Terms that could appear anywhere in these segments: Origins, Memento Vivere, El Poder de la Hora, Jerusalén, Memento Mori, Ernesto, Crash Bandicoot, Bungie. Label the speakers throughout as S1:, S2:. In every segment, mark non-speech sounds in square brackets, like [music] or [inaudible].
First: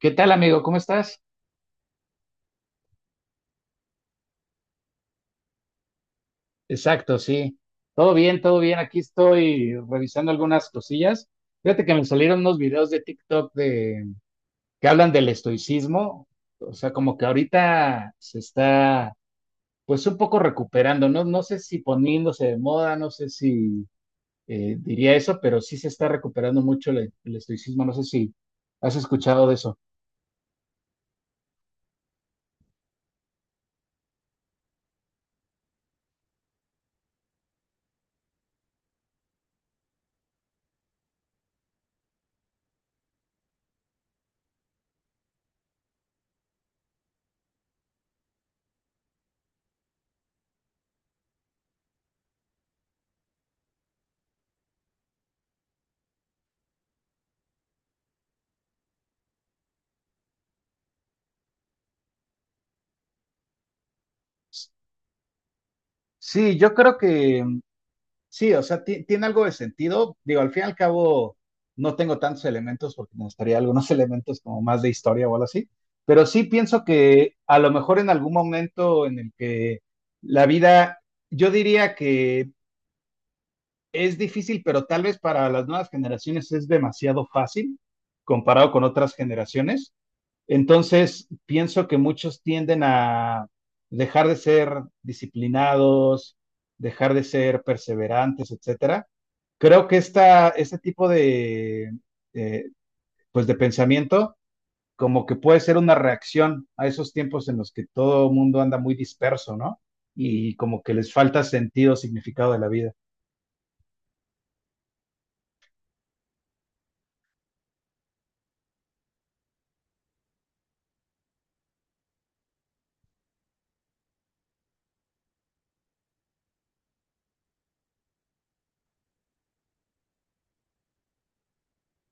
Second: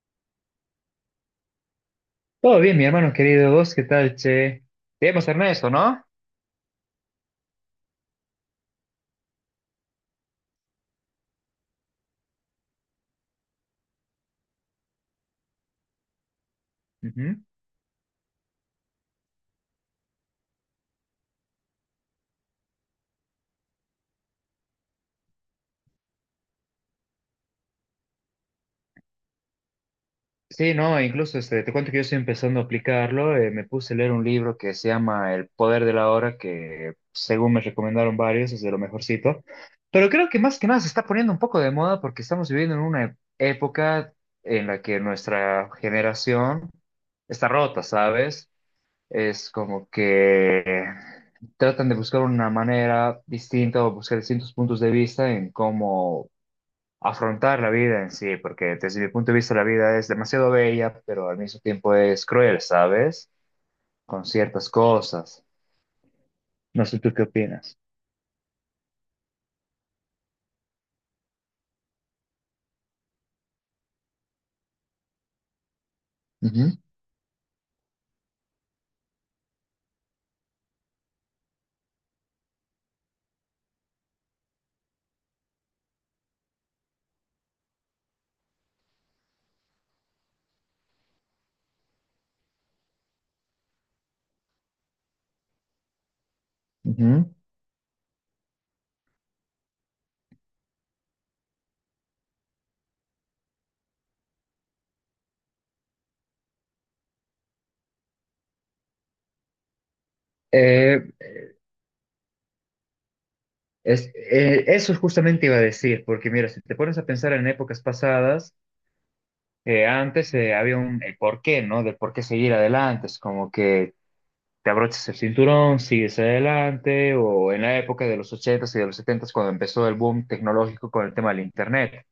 S1: ¿Qué tal, amigo? ¿Cómo estás?
S2: Todo bien, mi hermano querido. ¿Vos qué tal, che? Debemos Ernesto, ¿no?
S1: Exacto, sí. Todo bien, todo bien. Aquí estoy revisando algunas cosillas. Fíjate que me salieron unos videos de TikTok de que hablan del estoicismo. O sea, como que
S2: Ujú.
S1: ahorita se está, pues, un poco recuperando. No, no sé si poniéndose de moda, no sé si diría eso, pero sí se está recuperando mucho el estoicismo. No sé si has escuchado de eso.
S2: Sí, no, incluso te cuento que yo estoy empezando a aplicarlo. Me puse a leer un libro que se llama El Poder de la Hora, que según me recomendaron varios, es de lo mejorcito. Pero creo que más que nada se está poniendo un poco de moda porque estamos viviendo en una época en la que nuestra generación está rota, ¿sabes? Es como que tratan de buscar una manera distinta o buscar distintos puntos de vista en cómo afrontar la vida en sí, porque desde mi punto de vista la vida es demasiado bella, pero al mismo tiempo es cruel, ¿sabes? Con ciertas cosas.
S1: Sí, yo
S2: No
S1: creo
S2: sé tú qué
S1: que
S2: opinas.
S1: sí. O sea, tiene algo de sentido. Digo, al fin y al cabo, no tengo tantos elementos porque me gustaría algunos [laughs] elementos como más de historia o algo así. Pero sí
S2: Ujú,
S1: pienso que a lo mejor en algún momento en el que la vida, yo diría que es difícil, pero tal vez para las nuevas generaciones es demasiado fácil comparado con otras generaciones. Entonces, pienso que muchos tienden a dejar de ser disciplinados, dejar de
S2: ujú.
S1: ser perseverantes, etcétera. Creo que este tipo de, eh, pues, de pensamiento como que puede ser una reacción a esos tiempos en los que todo mundo anda muy disperso, ¿no? Y como que
S2: Eh,
S1: les falta sentido, significado de la vida.
S2: Eso justamente iba a decir, porque mira, si te pones a pensar en épocas pasadas, antes había un el por qué, ¿no? Del por qué seguir adelante, es como que te abrochas el cinturón, sigues adelante, o en la época de los ochentas y de los setentas, cuando empezó el boom tecnológico con el tema del Internet.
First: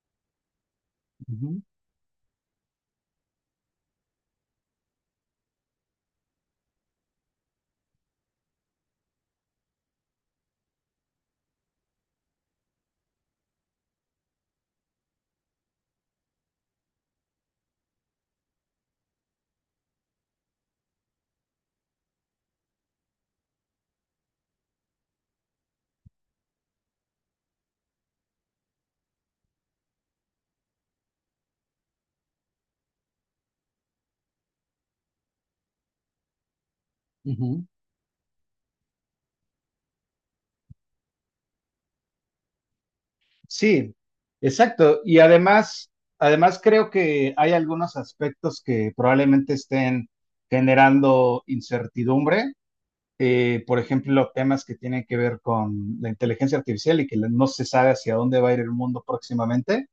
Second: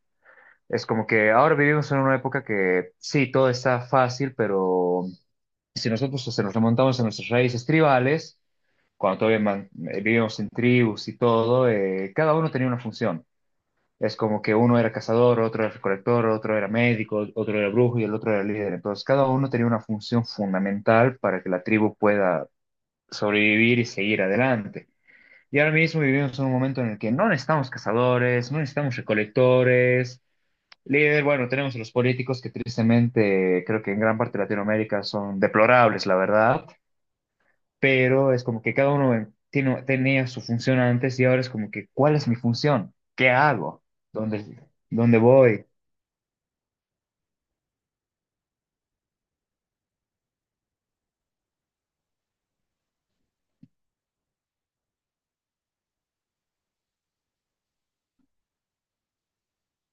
S2: Es como que ahora
S1: Ujú,
S2: vivimos en una época que sí, todo está fácil, pero si nosotros se nos remontamos a nuestras raíces tribales, cuando todavía vivíamos en tribus y todo, cada uno tenía una función. Es como que uno era cazador, otro era recolector, otro era médico, otro era brujo y el otro era líder. Entonces, cada uno tenía una función fundamental para que la tribu pueda sobrevivir y seguir adelante. Y ahora mismo vivimos en un momento en el que no necesitamos cazadores, no necesitamos recolectores. Líder, bueno, tenemos a los políticos que tristemente creo que en gran parte de Latinoamérica son deplorables, la verdad,
S1: ujú.
S2: pero es como que cada uno tenía su función antes y ahora es como que, ¿cuál es mi función? ¿Qué hago?
S1: Sí,
S2: ¿Dónde,
S1: exacto. Y
S2: dónde voy?
S1: además, además creo que hay algunos aspectos que probablemente estén generando incertidumbre. Por ejemplo, temas que tienen que ver con la inteligencia artificial y que no se sabe hacia dónde va a ir el mundo próximamente.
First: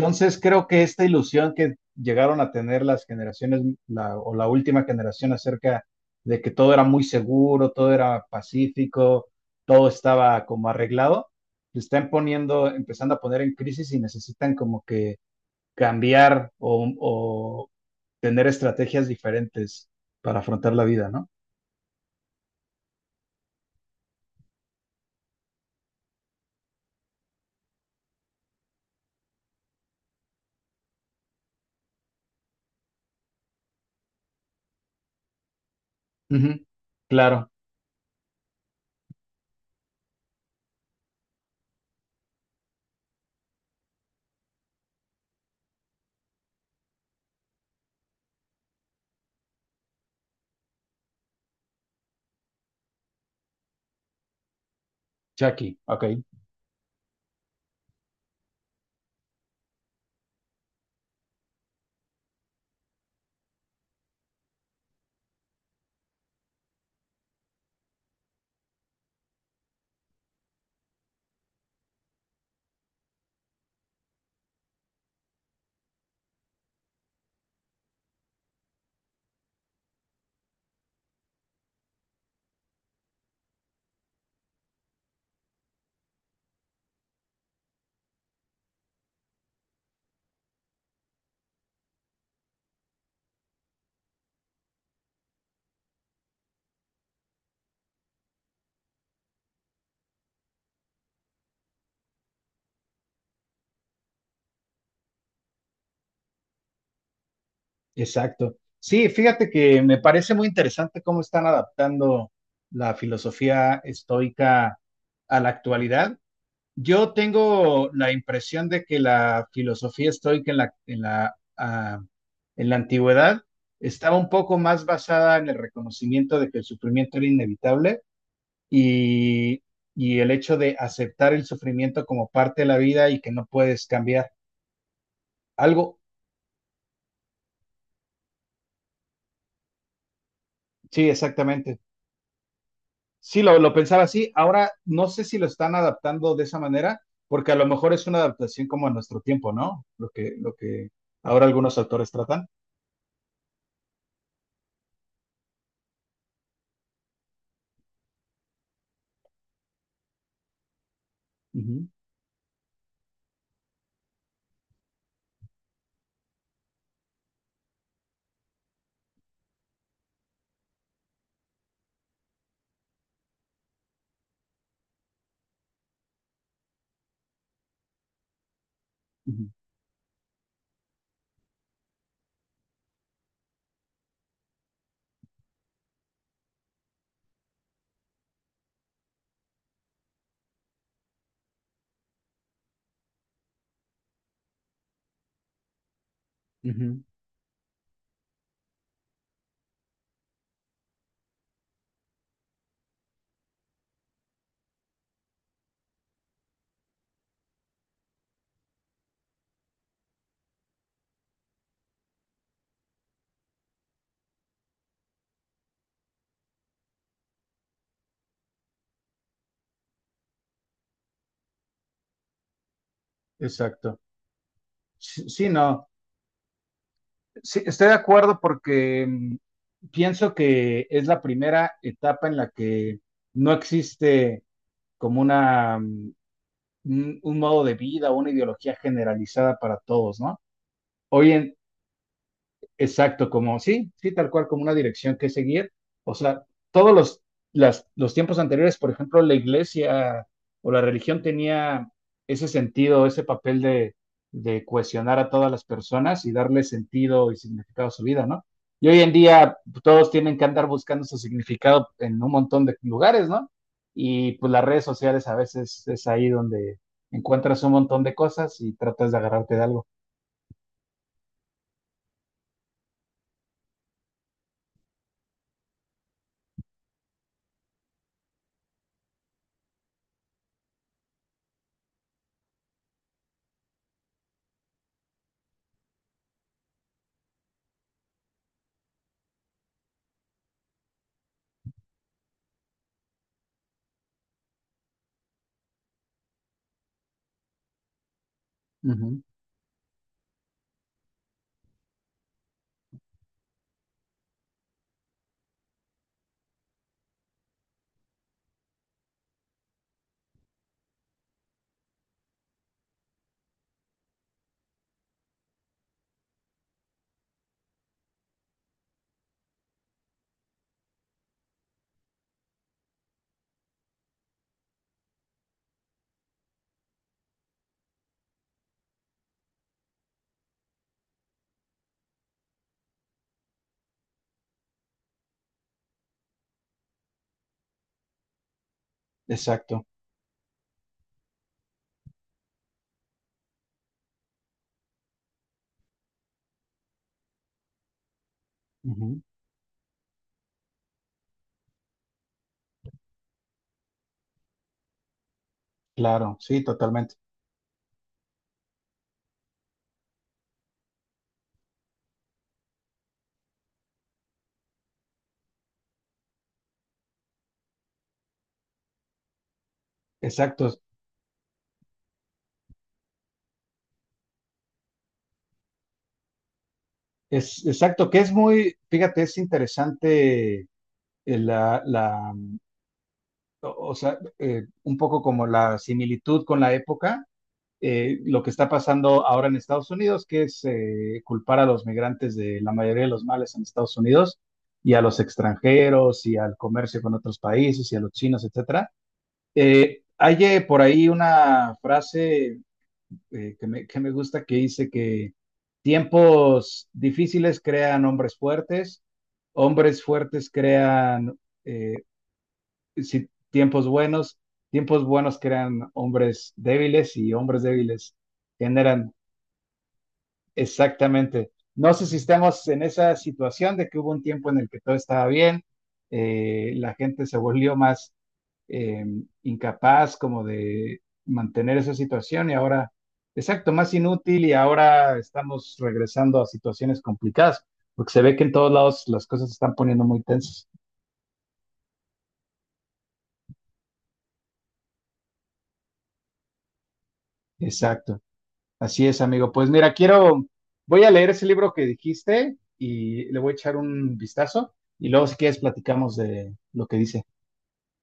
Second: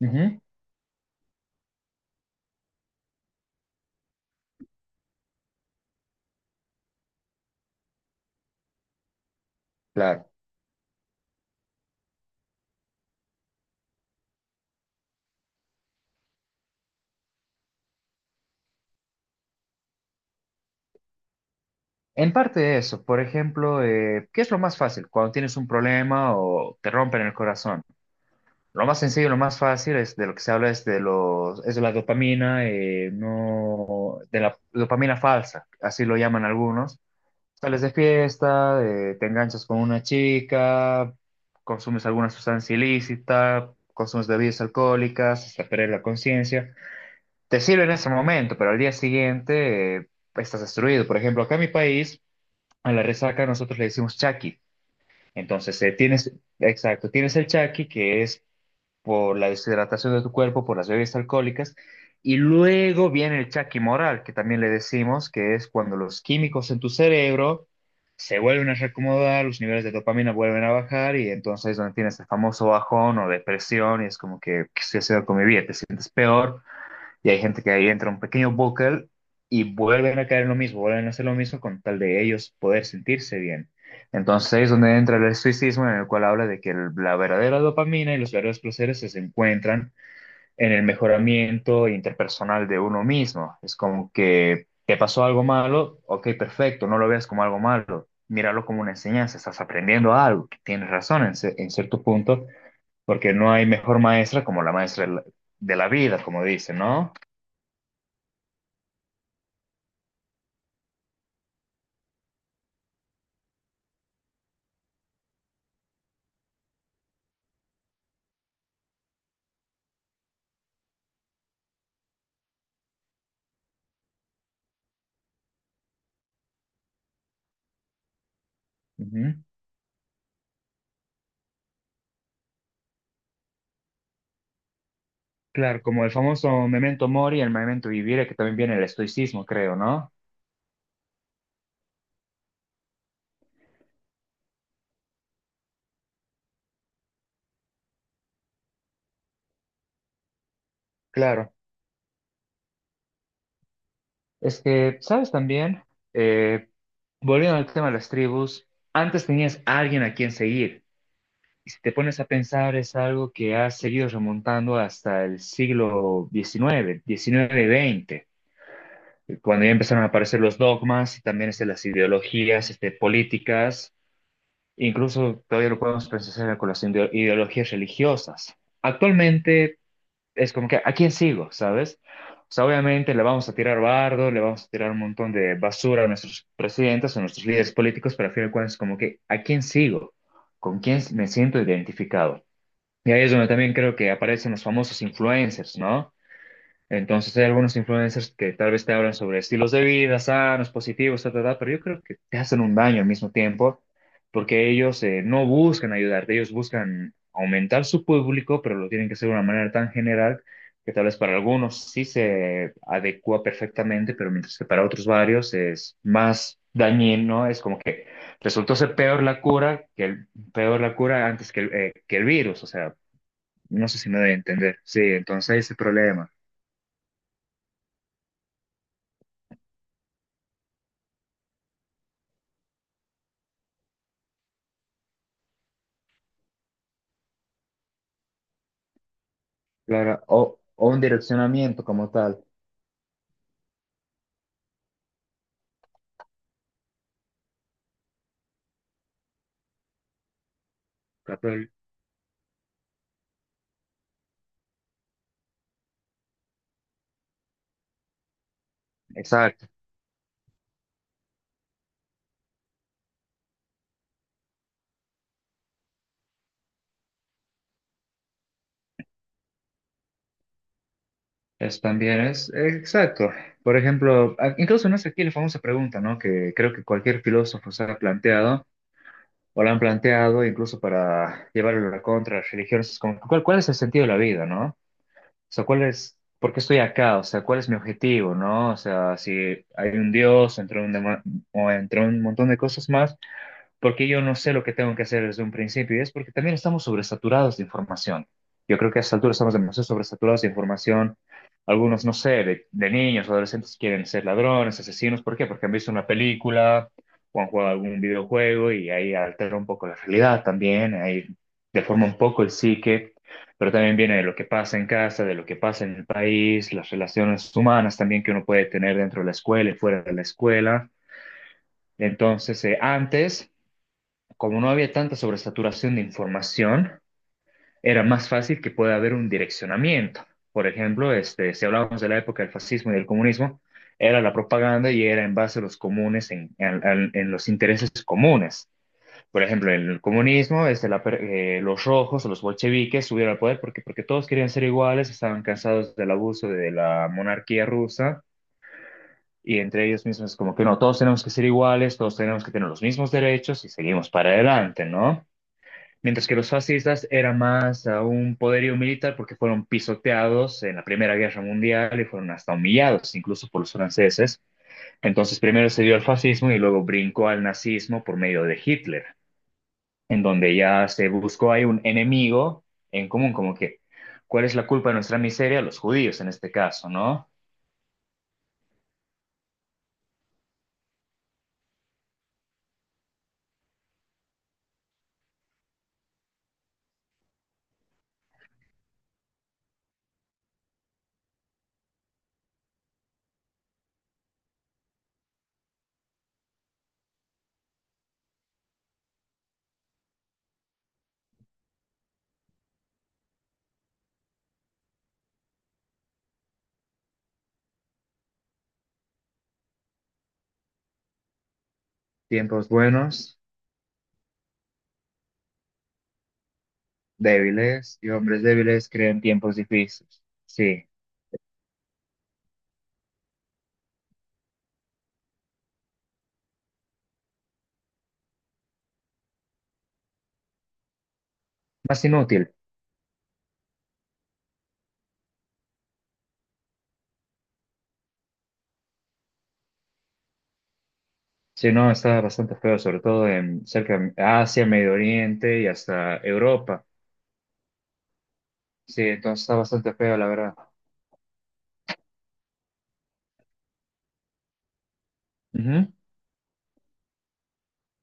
S2: Ujú,
S1: creo que esta ilusión que llegaron a tener las generaciones, o la última generación, acerca de que todo era muy seguro, todo era pacífico, todo
S2: claro.
S1: estaba como arreglado, se están poniendo, empezando a poner en crisis y necesitan como que cambiar o tener estrategias diferentes para afrontar la vida, ¿no?
S2: En parte de eso, por ejemplo, ¿qué es lo más fácil cuando tienes un problema o te rompen el corazón? Lo más sencillo, lo más fácil es de lo que se habla es de los, es de la dopamina, no, de la dopamina falsa, así lo llaman
S1: Ujú.
S2: algunos.
S1: Claro.
S2: Sales de fiesta, te enganchas con una chica, consumes alguna sustancia ilícita, consumes bebidas alcohólicas hasta perder la conciencia. Te sirve en ese momento, pero al día siguiente estás destruido. Por ejemplo, acá en mi país, a la resaca nosotros le decimos chaki.
S1: Chucky,
S2: Entonces,
S1: ok.
S2: tienes, exacto, tienes el chaki, que es por la deshidratación de tu cuerpo, por las bebidas alcohólicas. Y luego viene el chaquimoral, que también le decimos, que es cuando los químicos en tu cerebro se vuelven a reacomodar, los niveles de dopamina vuelven a bajar y entonces es donde tienes el famoso bajón o depresión y es como que, ¿qué estoy haciendo con mi vida? Te sientes peor y hay gente que ahí entra un pequeño bucle y vuelven a caer en lo mismo, vuelven a hacer lo mismo con tal de ellos poder sentirse bien. Entonces ahí es donde entra el estoicismo en el cual habla de que la verdadera dopamina y los verdaderos placeres se encuentran en el mejoramiento interpersonal de uno mismo. Es como que te pasó algo malo, ok, perfecto, no lo veas como algo malo, míralo como una enseñanza, estás aprendiendo algo, tienes razón en cierto punto, porque no hay mejor maestra como la maestra de la vida, como dicen, ¿no?
S1: Exacto. Sí, fíjate que me parece muy interesante cómo están adaptando la filosofía estoica a la actualidad. Yo tengo la impresión de que la filosofía estoica en la antigüedad estaba un poco más basada en el reconocimiento de que el sufrimiento era inevitable
S2: Ujú.
S1: y, y el hecho de aceptar el sufrimiento como parte de la vida y que no puedes cambiar
S2: Claro,
S1: algo.
S2: como el famoso Memento Mori, el Memento Vivere, que también viene el estoicismo, creo, ¿no?
S1: Sí, exactamente. Sí, lo pensaba así. Ahora no sé si lo están adaptando de esa manera, porque a lo mejor es una adaptación como a nuestro tiempo, ¿no? Lo que ahora
S2: Claro.
S1: algunos autores tratan.
S2: Es que, ¿sabes también? Eh, Volviendo al tema de las tribus, antes tenías a alguien a quien seguir. Y si
S1: Ujú,
S2: te pones a pensar, es algo que ha seguido remontando hasta el siglo XIX, XIX, XX, cuando ya empezaron a aparecer los dogmas y también las ideologías, políticas. Incluso todavía lo podemos pensar con las ideologías religiosas.
S1: ujú,
S2: Actualmente es como que, ¿a quién sigo? ¿Sabes? O sea, obviamente le vamos a tirar bardo, le vamos a tirar un montón de basura a nuestros presidentes, a nuestros líderes políticos, pero al final de cuentas es como que, ¿a quién sigo? ¿Con quién me siento identificado? Y ahí es donde también creo que aparecen los famosos influencers, ¿no?
S1: ujú.
S2: Entonces hay algunos influencers que tal vez te hablan sobre estilos de vida sanos, positivos, ta, ta, ta, pero yo creo que te hacen un daño al mismo tiempo porque ellos no buscan ayudarte, ellos buscan aumentar su público, pero lo tienen que hacer de una manera tan general que tal vez para algunos sí se adecua perfectamente, pero mientras que para otros varios es más dañino, ¿no? Es como que resultó ser peor la cura que el, peor la cura antes que el virus, o sea, no sé
S1: Exacto.
S2: si me doy a entender. Sí,
S1: Sí, sí,
S2: entonces ese
S1: no.
S2: problema.
S1: Sí, estoy de acuerdo porque pienso que es la primera etapa en la que no existe como una, un modo de vida o una ideología generalizada para todos,
S2: Claro,
S1: ¿no?
S2: o un
S1: Hoy en,
S2: direccionamiento como tal.
S1: exacto, como sí, sí, tal cual, como una dirección que seguir. O sea, todos los, los tiempos anteriores, por ejemplo, la iglesia o la religión
S2: Capel.
S1: tenía ese sentido, ese papel de cohesionar a todas las personas y darle sentido y significado a su vida, ¿no? Y hoy en día,
S2: Exacto,
S1: pues, todos tienen que andar buscando su significado en un montón de lugares, ¿no? Y pues las redes sociales a veces es ahí donde encuentras un montón de cosas y tratas de agarrarte de algo.
S2: es también es, exacto. Por ejemplo, incluso no es aquí la famosa pregunta, ¿no? Que creo que cualquier filósofo se ha planteado, o la han planteado, incluso para llevarlo a la contra las religiones, es como, ¿cuál es el sentido de la vida, ¿no? O sea, ¿por qué estoy acá? O sea, ¿cuál es mi objetivo, ¿no? O sea, si hay un Dios, o entre un montón de cosas más. Porque yo no sé lo que tengo que hacer desde un principio y es porque también estamos sobresaturados de información. Yo creo que a esta
S1: Ujú.
S2: altura estamos demasiado sobresaturados de información. Algunos, no sé, de niños, adolescentes quieren ser ladrones, asesinos. ¿Por qué? Porque han visto una película o han jugado algún videojuego y ahí altera un poco la realidad también, ahí deforma un poco el psique, pero también viene de lo que pasa en casa, de lo que pasa en el país, las relaciones humanas también que uno puede tener dentro de la escuela y fuera de la escuela. Entonces, antes como no había tanta sobresaturación de información, era más fácil que pueda haber un direccionamiento. Por ejemplo, este, si hablábamos de la época del fascismo y del comunismo, era la propaganda y era en base a los comunes, en los intereses comunes. Por ejemplo,
S1: Exacto.
S2: en el comunismo, los rojos, o los bolcheviques subieron al poder porque todos querían ser iguales, estaban cansados del abuso de la monarquía rusa
S1: Ujú.
S2: y entre ellos mismos como que no, todos tenemos que ser iguales, todos tenemos que tener los mismos derechos y seguimos para adelante, ¿no? Mientras que
S1: Claro,
S2: los
S1: sí,
S2: fascistas
S1: totalmente.
S2: eran más a un poderío militar porque fueron pisoteados en la Primera Guerra Mundial y fueron hasta humillados incluso por los franceses. Entonces primero se dio al fascismo y luego brincó al nazismo por medio de Hitler, en donde
S1: Exacto.
S2: ya se buscó ahí un enemigo en común, como que, ¿cuál es la culpa de nuestra miseria? Los judíos en este caso, ¿no?
S1: Es, exacto, que es muy, fíjate, es interesante, eh, la, la, o sea, un poco como la similitud con la época, lo que está pasando ahora en Estados Unidos, que es, culpar a los migrantes de la mayoría de los males en Estados Unidos y a los extranjeros y al comercio con otros países y a los chinos, etcétera. Hay por ahí una frase, que me gusta, que dice que tiempos difíciles crean hombres fuertes crean, eh,
S2: Tiempos
S1: si-
S2: buenos,
S1: tiempos buenos, tiempos buenos crean hombres débiles y hombres
S2: débiles y
S1: débiles
S2: hombres débiles
S1: generan...
S2: creen tiempos difíciles. Sí,
S1: Exactamente. No sé si estamos en esa situación de que hubo un tiempo en el que todo estaba bien, la gente se volvió más eh, incapaz como de mantener esa
S2: más
S1: situación
S2: inútil.
S1: y ahora, exacto, más inútil, y ahora estamos regresando a situaciones complicadas, porque se ve que en todos lados las cosas se están poniendo muy tensas.
S2: Sí, no, está bastante feo, sobre todo en cerca de Asia, Medio Oriente y hasta Europa.
S1: Exacto.
S2: Sí,
S1: Así es,
S2: entonces
S1: amigo.
S2: está
S1: Pues
S2: bastante
S1: mira,
S2: feo, la
S1: quiero,
S2: verdad.
S1: voy a leer ese libro que dijiste y le voy a echar un vistazo y luego, si quieres,
S2: Ujú.
S1: platicamos de lo que dice.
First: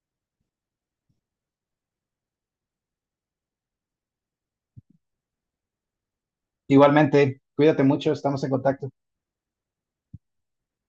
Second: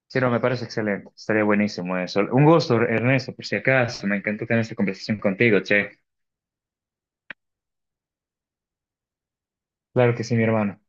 S2: Sí, no, me parece excelente. Estaría buenísimo eso. Un gusto, Ernesto, por si acaso. Me encantó tener esta conversación contigo, che.
S1: Igualmente, cuídate mucho, estamos en contacto.
S2: Claro que sí, mi hermano.